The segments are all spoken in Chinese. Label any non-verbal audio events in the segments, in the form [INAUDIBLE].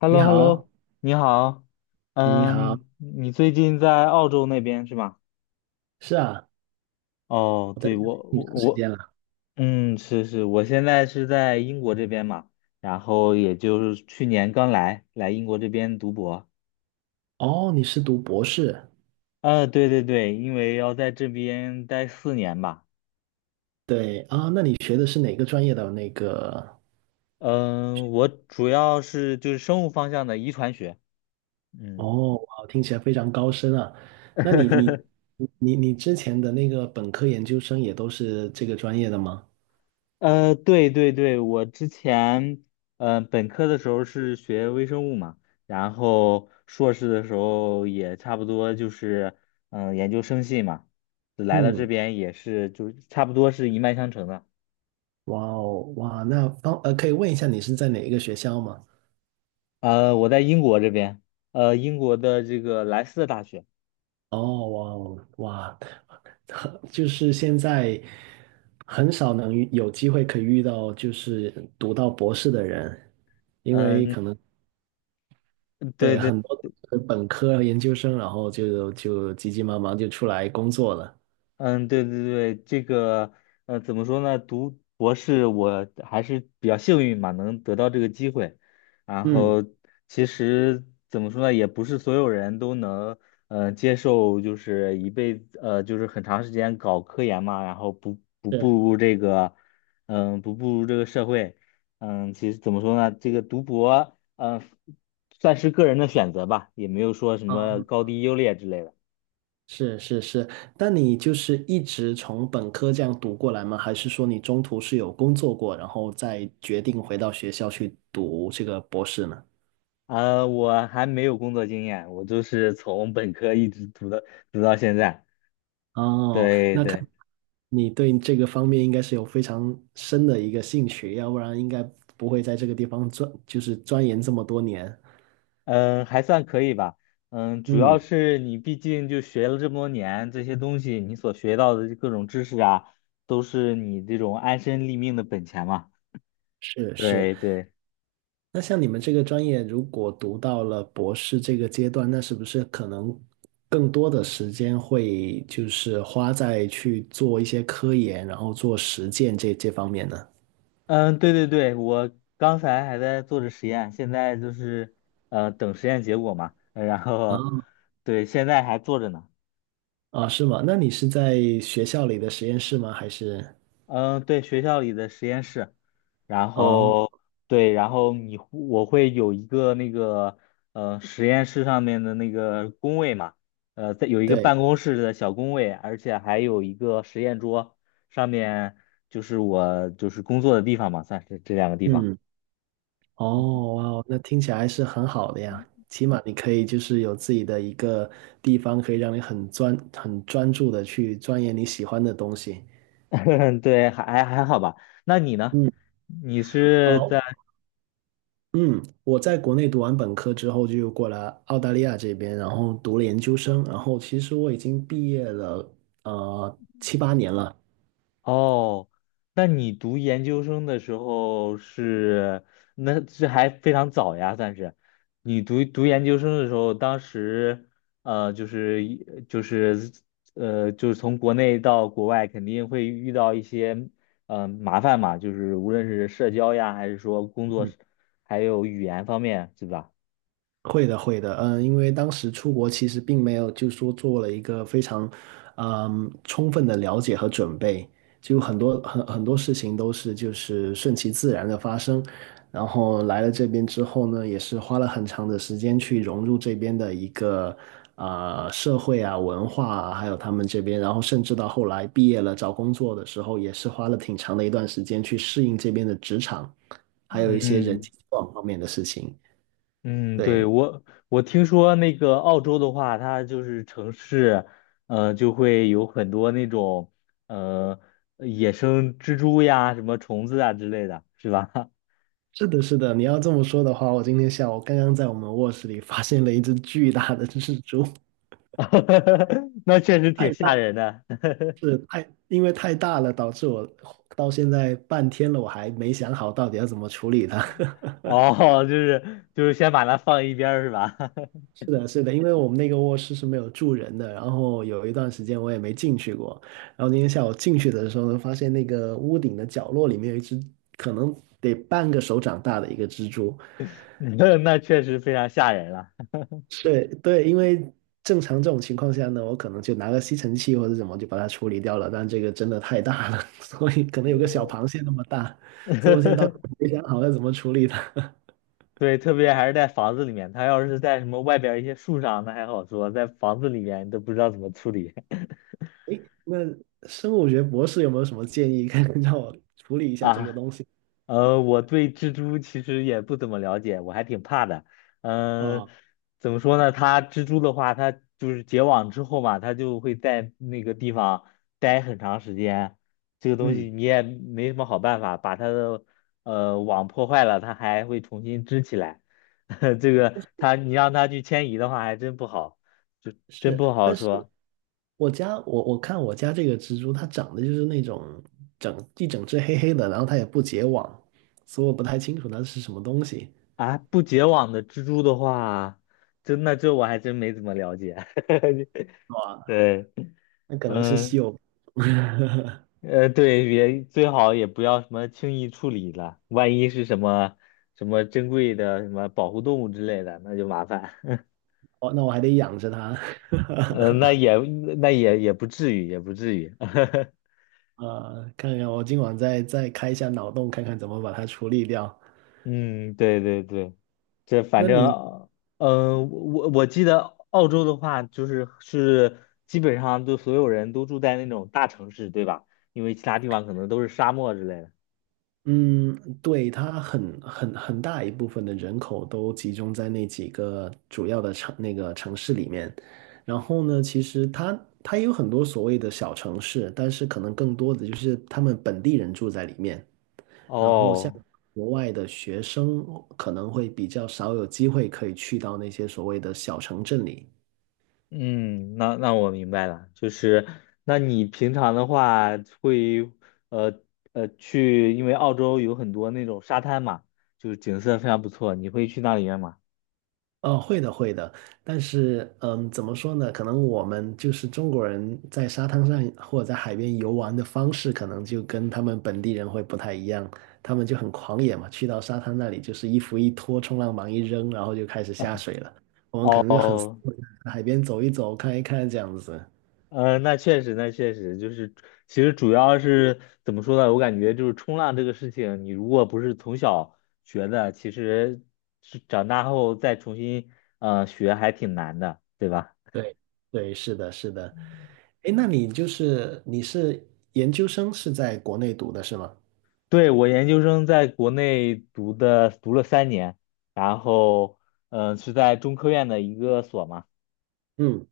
h e l l 你 o h e l l 好。o。 你好。哎，你好。嗯，你最近在澳洲那边是吗？是啊，哦，我在这对，里我挺我长时我，间了。嗯，是，我现在是在英国这边嘛，然后也就是去年刚来英国这边读博。哦，你是读博士？对对对，因为要在这边待4年吧。对啊，那你学的是哪个专业的那个？嗯，我主要是就是生物方向的遗传学。嗯。哦，哇，听起来非常高深啊。那你你 [LAUGHS] 你你之前的那个本科研究生也都是这个专业的吗？对对对，我之前本科的时候是学微生物嘛，然后硕士的时候也差不多就是研究生系嘛，来了这嗯，边也是就是差不多是一脉相承的。哇哦，哇，那可以问一下你是在哪一个学校吗？我在英国这边，英国的这个莱斯特大学。哦，哇哦，哇，很就是现在很少能遇有机会可以遇到，就是读到博士的人，因为嗯、可能对对对。很多都是本科和研究生，然后就急急忙忙就出来工作了。嗯，对对对，这个怎么说呢？读博士我还是比较幸运嘛，能得到这个机会。然嗯，后其实怎么说呢，也不是所有人都能接受，就是一辈子就是很长时间搞科研嘛，然后不不步是入这个嗯、不步入这个社会。嗯，其实怎么说呢，这个读博算是个人的选择吧，也没有说什么啊，高低优劣之类的。是是是。那你就是一直从本科这样读过来吗？还是说你中途是有工作过，然后再决定回到学校去读这个博士呢？我还没有工作经验，我就是从本科一直读到现在。哦，对那看对。你对这个方面应该是有非常深的一个兴趣，要不然应该不会在这个地方钻，就是钻研这么多年。嗯，还算可以吧。嗯，主要嗯，是你毕竟就学了这么多年，这些东西你所学到的各种知识啊，都是你这种安身立命的本钱嘛。是是。对对。那像你们这个专业，如果读到了博士这个阶段，那是不是可能更多的时间会就是花在去做一些科研，然后做实践这方面呢？嗯，对对对，我刚才还在做着实验，现在就是等实验结果嘛，然啊，后对，现在还做着呢。啊，是吗？那你是在学校里的实验室吗？还是？嗯，对，学校里的实验室。然哦，后对，然后我会有一个那个实验室上面的那个工位嘛，在有一个对，办公室的小工位，而且还有一个实验桌，上面就是我就是工作的地方嘛，算是这两个地方。嗯。哦，哇哦，那听起来是很好的呀。起码你可以就是有自己的一个地方，可以让你很专注的去钻研你喜欢的东西。[LAUGHS] 对，还好吧。那你呢？嗯，你是哦，在？嗯，我在国内读完本科之后就过来澳大利亚这边，然后读了研究生，然后其实我已经毕业了，七八年了。哦，那你读研究生的时候是，那这还非常早呀，算是。你读研究生的时候，当时呃，就是一就是呃，就是从国内到国外，肯定会遇到一些麻烦嘛，就是无论是社交呀，还是说工作，还有语言方面，对吧？会的，会的，嗯，因为当时出国其实并没有，就说做了一个非常，嗯，充分的了解和准备，就很多事情都是就是顺其自然的发生，然后来了这边之后呢，也是花了很长的时间去融入这边的一个社会啊文化啊，还有他们这边，然后甚至到后来毕业了找工作的时候，也是花了挺长的一段时间去适应这边的职场，还有一些人嗯，际交往方面的事情。嗯，对，对，我听说那个澳洲的话，它就是城市，就会有很多那种呃野生蜘蛛呀、什么虫子啊之类的，是吧？是的，是的，你要这么说的话，我今天下午刚刚在我们卧室里发现了一只巨大的蜘蛛。[LAUGHS] 那确实挺太吓大，人的。因为太大了，导致我到现在半天了，我还没想好到底要怎么处理它。[LAUGHS] 哦，就是先把它放一边儿是吧？是的，是的，因为我们那个卧室是没有住人的，然后有一段时间我也没进去过，然后今天下午进去的时候呢，发现那个屋顶的角落里面有一只可能得半个手掌大的一个蜘蛛。[LAUGHS] 那确实非常吓人了。对对，因为正常这种情况下呢，我可能就拿个吸尘器或者怎么就把它处理掉了，但这个真的太大了，[LAUGHS] 所以可能有个小螃蟹那么大，所以我现在到时候 [LAUGHS] 没想好要怎么处理它。[LAUGHS] 对，特别还是在房子里面，它要是在什么外边儿一些树上，那还好说，在房子里面你都不知道怎么处理。 诶，那生物学博士有没有什么建议，可以 [LAUGHS] 让我处理一 [LAUGHS] 下这个啊。东西？我对蜘蛛其实也不怎么了解，我还挺怕的。嗯、啊、怎么说呢？它蜘蛛的话，它就是结网之后嘛，它就会在那个地方待很长时间。这个东西嗯，你也没什么好办法，把它的网破坏了，它还会重新织起来。[LAUGHS] 这个它你让它去迁移的话，还真不好，就真是，不好但是说我看我家这个蜘蛛，它长得就是那种整只黑黑的，然后它也不结网，所以我不太清楚它是什么东西。啊。不结网的蜘蛛的话，真的这我还真没怎么了解。[LAUGHS] 对。那可能是稀嗯，有。对，也最好也不要什么轻易处理了，万一是什么什么珍贵的什么保护动物之类的，那就麻烦。[LAUGHS] 哦，那我还得养着它。[LAUGHS] 呃，那也那也不至于，也不至于。[LAUGHS] 呃，看看我今晚再开一下脑洞，看看怎么把它处理掉。嗯，对对对，这反那你，正，我记得澳洲的话，就是基本上都所有人都住在那种大城市，对吧？因为其他地方可能都是沙漠之类的。嗯，对，它很很大一部分的人口都集中在那几个主要的那个城市里面，然后呢，其实它也有很多所谓的小城市，但是可能更多的就是他们本地人住在里面，然后像哦国外的学生可能会比较少有机会可以去到那些所谓的小城镇里。嗯，那我明白了，就是那你平常的话会呃去，因为澳洲有很多那种沙滩嘛，就是景色非常不错，你会去那里面吗？哦，会的，会的，但是，嗯，怎么说呢？可能我们就是中国人在沙滩上或者在海边游玩的方式，可能就跟他们本地人会不太一样。他们就很狂野嘛，去到沙滩那里就是衣服一脱，冲浪板一扔，然后就开始下水了。我们可能就很斯哦，文，海边走一走，看一看这样子。那确实，那确实就是，其实主要是怎么说呢？我感觉就是冲浪这个事情，你如果不是从小学的，其实是长大后再重新学还挺难的，对吧？对，对，是的，是的。哎，那你研究生是在国内读的是吗？对，我研究生在国内读的，读了3年。然后，是在中科院的一个所嘛。嗯。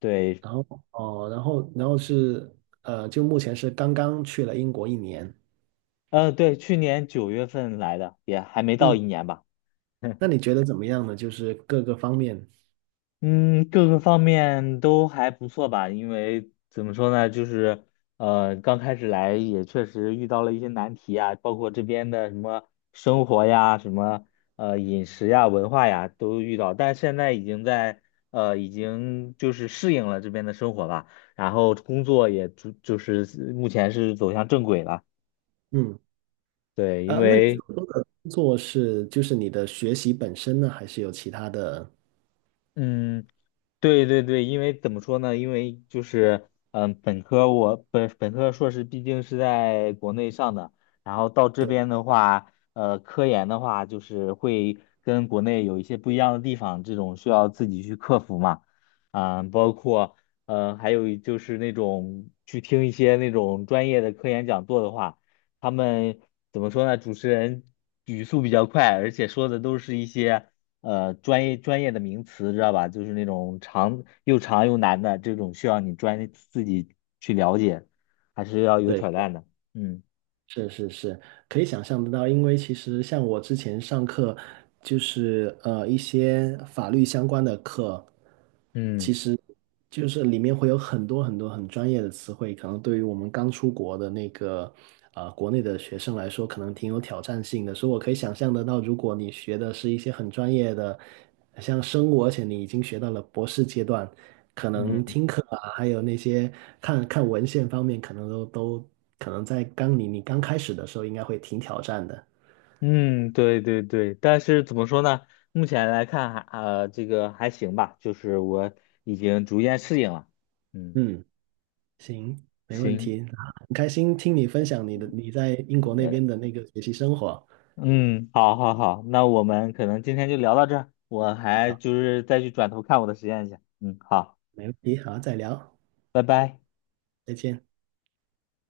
对。然后哦，然后是呃，就目前是刚刚去了英国一年。嗯、对，去年9月份来的，也还没到嗯，一年吧。那 [LAUGHS] 你觉得怎么样呢？就是各个方面。嗯，各个方面都还不错吧，因为怎么说呢，就是刚开始来也确实遇到了一些难题啊，包括这边的什么生活呀、什么饮食呀、文化呀都遇到，但现在已经就是适应了这边的生活吧，然后工作也就是目前是走向正轨了，嗯，对，因呃，那你为所说的工作是就是你的学习本身呢，还是有其他的？嗯，对对对，因为怎么说呢？因为就是，嗯，我本科硕士毕竟是在国内上的，然后到这对边的话，科研的话就是会跟国内有一些不一样的地方，这种需要自己去克服嘛。嗯，包括，还有就是那种去听一些那种专业的科研讲座的话，他们怎么说呢？主持人语速比较快，而且说的都是一些。专业的名词，知道吧？就是那种长又长又难的这种，需要你自己去了解，还是要有对，挑战的。嗯是是是，可以想象得到，因为其实像我之前上课，就是一些法律相关的课，嗯其实就是里面会有很多很多很专业的词汇，可能对于我们刚出国的那个国内的学生来说，可能挺有挑战性的。所以我可以想象得到，如果你学的是一些很专业的。像生物，而且你已经学到了博士阶段，可能嗯听课啊，还有那些看看文献方面，可能在刚你刚开始的时候，应该会挺挑战的。嗯，对对对。但是怎么说呢？目前来看这个还行吧，就是我已经逐渐适应了。嗯，嗯，行，没问行。题，啊，很开心听你分享你的你在英国那边的那个学习生活。嗯，好好好，那我们可能今天就聊到这儿，我还好，就是再去转头看我的实验去。嗯，好，没问题，好，再聊，拜拜。再见。